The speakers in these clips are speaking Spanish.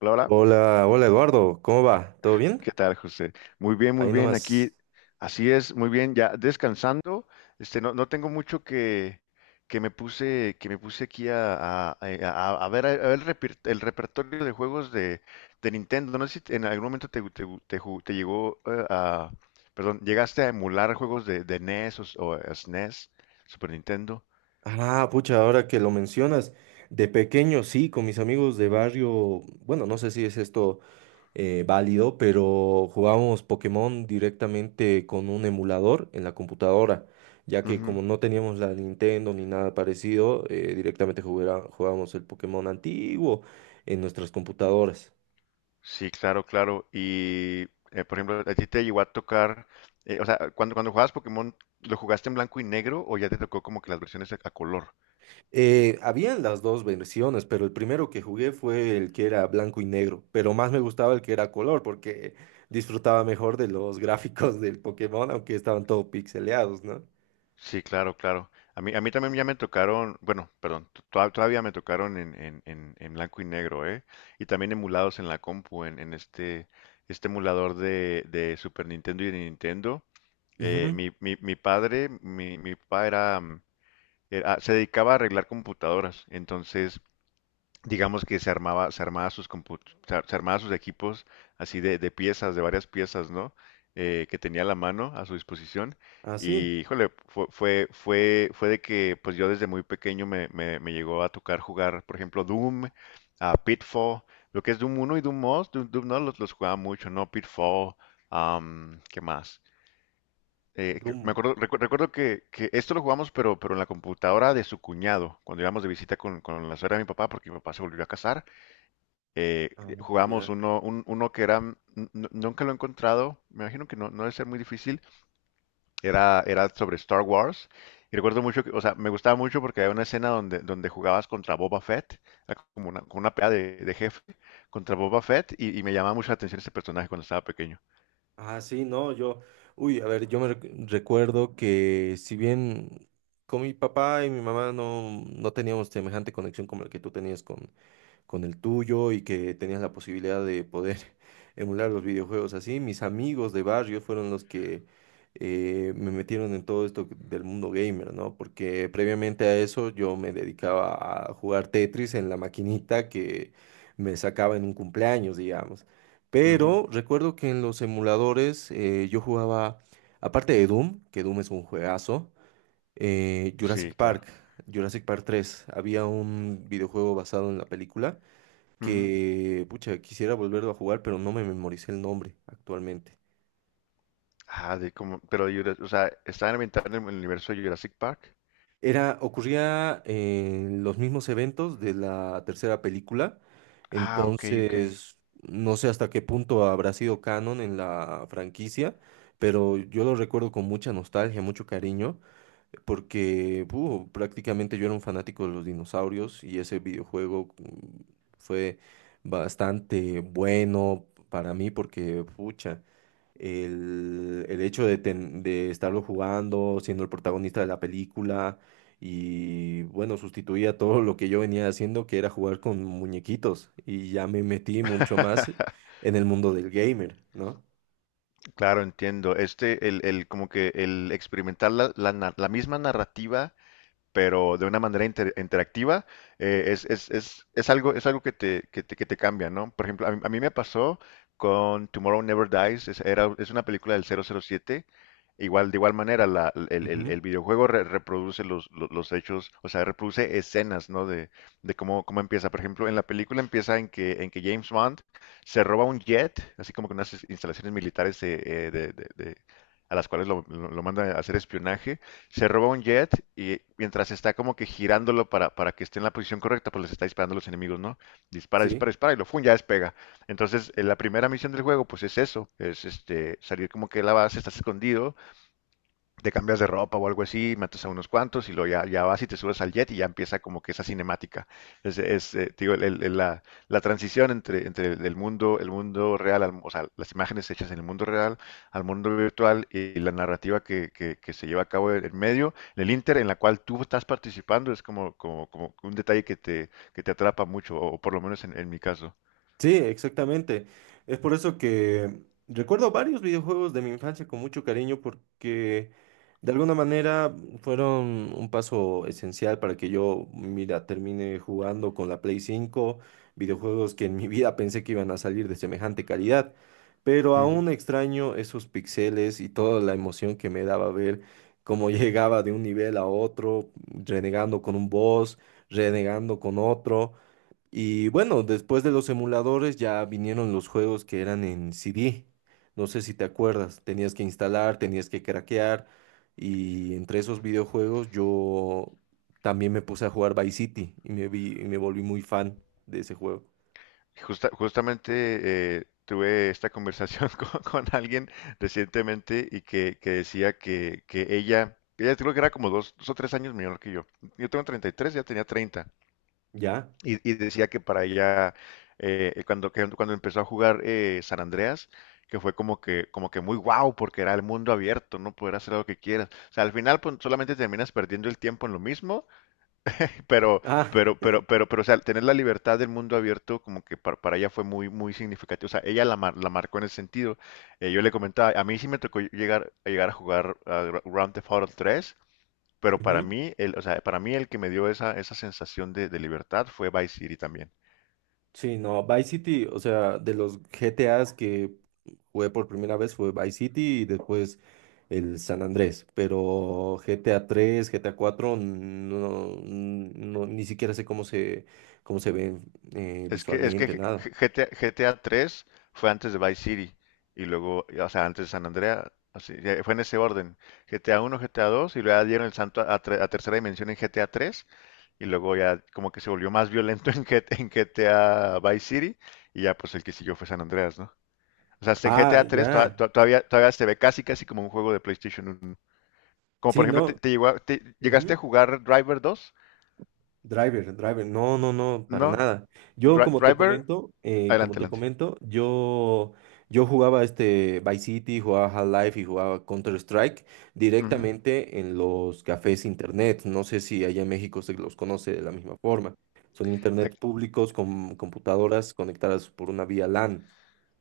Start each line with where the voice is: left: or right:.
left: Hola, hola.
right: Hola, hola Eduardo, ¿cómo va? ¿Todo bien?
left: ¿Qué tal, José? Muy bien, muy
right: Ahí
left: bien.
right: nomás.
left: Aquí, así es, muy bien. Ya descansando. Este, no, no tengo mucho que, que me puse aquí a ver el, el repertorio de juegos de Nintendo. No sé si en algún momento te llegó perdón, llegaste a emular juegos de NES o SNES, Super Nintendo.
right: Ah, pucha, ahora que lo mencionas, de pequeño sí, con mis amigos de barrio, bueno, no sé si es esto válido, pero jugábamos Pokémon directamente con un emulador en la computadora, ya que como no teníamos la Nintendo ni nada parecido, directamente jugábamos el Pokémon antiguo en nuestras computadoras.
left: Sí, claro, claro. Y, por ejemplo, ¿a ti te llegó a tocar, o sea, cuando jugabas Pokémon, ¿lo jugaste en blanco y negro o ya te tocó como que las versiones a color?
right: Habían las dos versiones, pero el primero que jugué fue el que era blanco y negro, pero más me gustaba el que era color porque disfrutaba mejor de los gráficos del Pokémon, aunque estaban todo pixeleados, ¿no?
left: Sí, claro, claro. A mí también ya me tocaron, bueno, perdón, todavía me tocaron en blanco y negro, ¿eh? Y también emulados en la compu, en este emulador de Super Nintendo y de Nintendo. Eh,
right: Ujú.
left: mi, mi, mi padre, mi, mi papá se dedicaba a arreglar computadoras, entonces digamos que se armaba sus equipos así de piezas, de varias piezas, ¿no? Que tenía a la mano a su disposición.
right: Ah, sí,
left: Y, híjole, fue de que pues yo desde muy pequeño me llegó a tocar jugar, por ejemplo, Doom, a Pitfall, lo que es Doom 1 y Doom 2 Doom, Doom, no los jugaba mucho, ¿no? Pitfall, ¿qué más? Me
right: Doom.
left: acuerdo, recuerdo que esto lo jugamos, pero en la computadora de su cuñado, cuando íbamos de visita con la suegra de mi papá, porque mi papá se volvió a casar
right: Ah,
left: jugamos
right: ya.
left: uno, uno que era, nunca lo he encontrado, me imagino que no debe ser muy difícil, era sobre Star Wars. Y recuerdo mucho que, o sea, me gustaba mucho porque había una escena donde jugabas contra Boba Fett, era como una pelea de jefe contra Boba Fett, y me llamaba mucho la atención ese personaje cuando estaba pequeño.
right: Ah, sí, no, yo, uy, a ver, yo me recuerdo que si bien con mi papá y mi mamá no, no teníamos semejante conexión como la que tú tenías con el tuyo y que tenías la posibilidad de poder emular los videojuegos así. Mis amigos de barrio fueron los que me metieron en todo esto del mundo gamer, ¿no? Porque previamente a eso yo me dedicaba a jugar Tetris en la maquinita que me sacaba en un cumpleaños, digamos.
left: Ujú.
right: Pero recuerdo que en los emuladores yo jugaba, aparte de Doom, que Doom es un juegazo, Jurassic
left: Sí,
right: Park,
left: claro.
right: Jurassic Park tres. Había un videojuego basado en la película
left: Ujú.
right: que, pucha, quisiera volverlo a jugar, pero no me memoricé el nombre actualmente.
left: Ah, de como, pero, Jura- o sea, estaba ambientado en el universo de Jurassic Park.
right: Era, ocurría en los mismos eventos de la tercera película,
left: Ah, ok, ok.
right: entonces no sé hasta qué punto habrá sido canon en la franquicia, pero yo lo recuerdo con mucha nostalgia, mucho cariño, porque prácticamente yo era un fanático de los dinosaurios y ese videojuego fue bastante bueno para mí porque, pucha. El hecho de estarlo jugando, siendo el protagonista de la película y bueno, sustituía todo lo que yo venía haciendo, que era jugar con muñequitos y ya me metí mucho más en el mundo del gamer, ¿no?
left: Claro, entiendo. Este, como que el experimentar la misma narrativa pero de una manera interactiva, es algo que te cambia, ¿no? Por ejemplo, a mí me pasó con Tomorrow Never Dies, es una película del 007, igual, de igual manera, la, el, el-
right: Ujú.
left: el videojuego reproduce los hechos, o sea, reproduce escenas, ¿no? De cómo empieza. Por ejemplo, en la película empieza en que James Bond se roba un jet, así como con unas instalaciones militares eh, de, de- de- a las cuales lo manda a hacer espionaje, se roba un jet y mientras está como que girándolo para que esté en la posición correcta, pues les está disparando a los enemigos, ¿no? Dispara,
right: Sí.
left: dispara, dispara ya despega. Entonces, en la primera misión del juego, pues es eso, es este salir como que de la base, estás escondido, te cambias de ropa o algo así, matas a unos cuantos y luego ya vas y te subes al jet y ya empieza como que esa cinemática. Te digo, la transición entre el mundo real, o sea, las imágenes hechas en el mundo real al mundo virtual y la narrativa que se lleva a cabo en medio, en el inter en la cual tú estás participando, es como un detalle que te atrapa mucho, o por lo menos en mi caso.
right: Sí, exactamente. Es por eso que recuerdo varios videojuegos de mi infancia con mucho cariño porque de alguna manera fueron un paso esencial para que yo, mira, termine jugando con la Play 5, videojuegos que en mi vida pensé que iban a salir de semejante calidad, pero aún extraño esos pixeles y toda la emoción que me daba ver cómo llegaba de un nivel a otro, renegando con un boss, renegando con otro. Y bueno, después de los emuladores ya vinieron los juegos que eran en CD. No sé si te acuerdas, tenías que instalar, tenías que craquear. Y entre esos videojuegos yo también me puse a jugar Vice City y me volví muy fan de ese juego.
left: Justamente tuve esta conversación con alguien recientemente y que decía que ella creo que era como dos, 2 o 3 años menor que yo. Yo tengo 33. Ya tenía 30.
right: ¿Ya?
left: Y decía que para ella, cuando empezó a jugar San Andreas, que fue como que muy guau, porque era el mundo abierto, no poder hacer lo que quieras. O sea, al final pues, solamente terminas perdiendo el tiempo en lo mismo pero,
right: Ah,
left: o sea, tener la libertad del mundo abierto como que para ella fue muy, muy significativo. O sea, ella la marcó en ese sentido. Yo le comentaba, a mí sí me tocó llegar a jugar a Grand Theft Auto 3, pero para
right: ujú.
left: mí, o sea, para mí el que me dio esa sensación de libertad fue Vice City también.
right: Sí, no, Vice City, o sea, de los GTAs que jugué por primera vez fue Vice City y después el San Andrés, pero GTA 3, GTA 4, no, no, ni siquiera sé cómo se ven
left: Es que
right: visualmente, nada.
left: GTA 3 fue antes de Vice City y luego, o sea, antes de San Andreas, así, fue en ese orden. GTA 1, GTA 2 y luego ya dieron el santo a tercera dimensión en GTA 3. Y luego ya como que se volvió más violento en GTA, en GTA Vice City. Y ya pues el que siguió fue San Andreas, ¿no? O sea, este
right: Ah,
left: GTA 3
right: ya,
left: todavía, todavía se ve casi casi como un juego de PlayStation 1. Como por
right: sí,
left: ejemplo, te,
right: no.
left: te llegó a- te- ¿llegaste a
right: Ujú.
left: jugar Driver dos?
right: Driver, driver, no, no, no, para
left: No.
right: nada. Yo,
left: Dri- Driver,
right: como
left: adelante,
right: te
left: adelante.
right: comento, yo jugaba este Vice City, jugaba Half-Life y jugaba Counter-Strike
left: Ujú.
right: directamente en los cafés internet. No sé si allá en México se los conoce de la misma forma. Son internet
left: Ac-
right: públicos con computadoras conectadas por una vía LAN.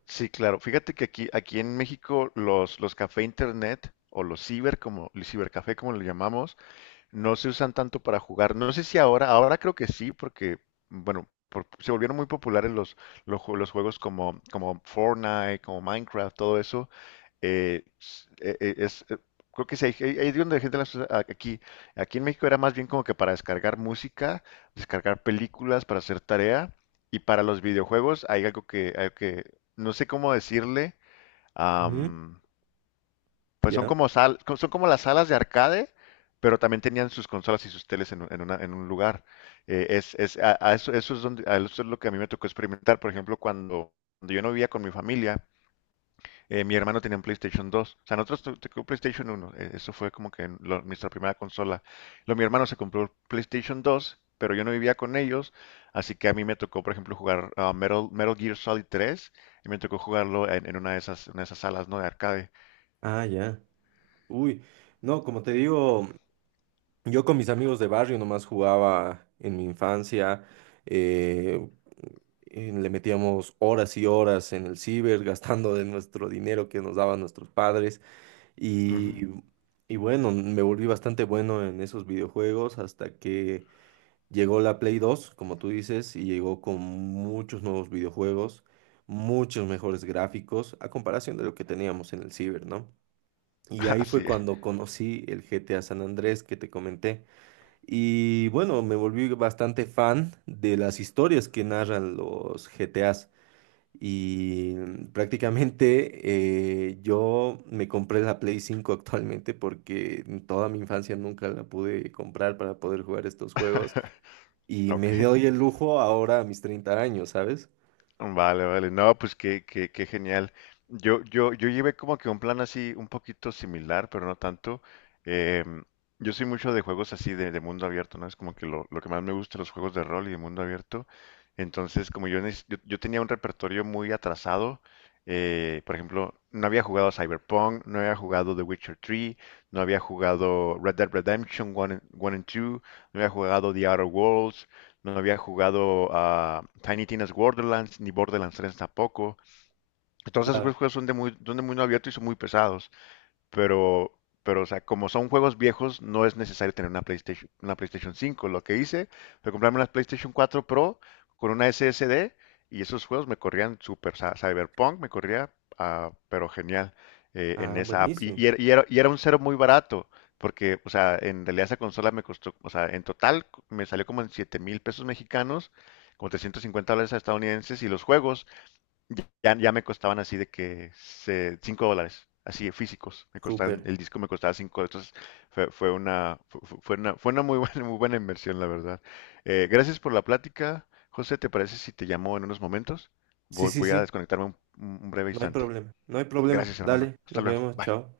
left: Sí, claro. Fíjate que aquí, aquí en México los café internet o los ciber, como el cibercafé como lo llamamos, no se usan tanto para jugar. No sé si ahora, ahora creo que sí, porque, bueno, se volvieron muy populares los juegos como Fortnite, como Minecraft, todo eso. eh, s- eh, eh, es, eh, Creo que sí, ahí es donde la gente las usa aquí. Aquí en México era más bien como que para descargar música, descargar películas, para hacer tarea. Y para los videojuegos hay algo que no sé cómo decirle.
right: Ujú.
left: Pues son
right: Ya.
left: como las salas de arcade, pero también tenían sus consolas y sus teles en un lugar. A eso es lo que a mí me tocó experimentar. Por ejemplo, cuando yo no vivía con mi familia, mi hermano tenía un PlayStation 2. O sea, nosotros tocó PlayStation 1. Eso fue como que nuestra primera consola. Luego mi hermano se compró el PlayStation 2, pero yo no vivía con ellos. Así que a mí me tocó, por ejemplo, jugar Metal Gear Solid 3. Y me tocó jugarlo en una de esas salas, ¿no? De arcade.
right: Ah, ya. Uy, no, como te digo. Yo con mis amigos de barrio nomás jugaba en mi infancia, eh, le metíamos horas y horas en el ciber, gastando de nuestro dinero que nos daban nuestros padres y,
left: Ujú.
right: y bueno, me volví bastante bueno en esos videojuegos hasta que llegó la Play 2 como tú dices, y llegó con muchos nuevos videojuegos, muchos mejores gráficos a comparación de lo que teníamos en el ciber, ¿no? Y ahí fue
left: Así
right: cuando conocí el GTA San Andrés que te comenté. Y bueno, me volví bastante fan de las historias que narran los GTAs. Y prácticamente yo me compré la Play 5 actualmente porque en toda mi infancia nunca la pude comprar para poder jugar estos juegos. Y
left: Ok,
right: me doy el lujo ahora a mis 30 años, ¿sabes?
left: vale, vale. No, pues qué genial. Yo llevé como que un plan así un poquito similar, pero no tanto. Em, yo soy mucho de juegos así de mundo abierto, ¿no? Es como que lo que más me gusta, los juegos de rol y de mundo abierto. Entonces, como yo, yo tenía un repertorio muy atrasado, por ejemplo, no había jugado Cyberpunk, no había jugado The Witcher 3, no había jugado Red Dead Redemption 1 and 2, no había jugado The Outer Worlds, no había jugado a Tiny Tina's Borderlands ni Borderlands 3 tampoco. Entonces,
right: Claro.
left: esos juegos son de muy abierto y son muy pesados. Pero, o sea, como son juegos viejos, no es necesario tener una PlayStation 5. Lo que hice fue comprarme una PlayStation 4 Pro con una SSD y esos juegos me corrían súper. O sea, Cyberpunk me corría, pero genial en
right: Ah,
left: esa app. Y,
right: buenísimo.
left: y era, y era- y era un cero muy barato, porque, o sea, en realidad esa consola me costó, o sea, en total me salió como en 7,000 pesos mexicanos, como 350 dólares estadounidenses y los juegos. Ya, ya me costaban así de que 5 dólares, así de físicos. Me
right: Súper.
left: costaban, el disco me costaba cinco, entonces fue, fue una, fu- fu- fue una muy buena, muy buena inversión, la verdad. Gracias por la plática. José, ¿te parece si te llamo en unos momentos?
right: Sí,
left: Voy,
right: sí,
left: voy a
right: sí.
left: desconectarme un breve
right: No hay
left: instante.
right: problema. No hay problema.
left: Gracias, hermano.
right: Dale,
left: Hasta
right: nos
left: luego.
right: vemos.
left: Bye.
right: Chao.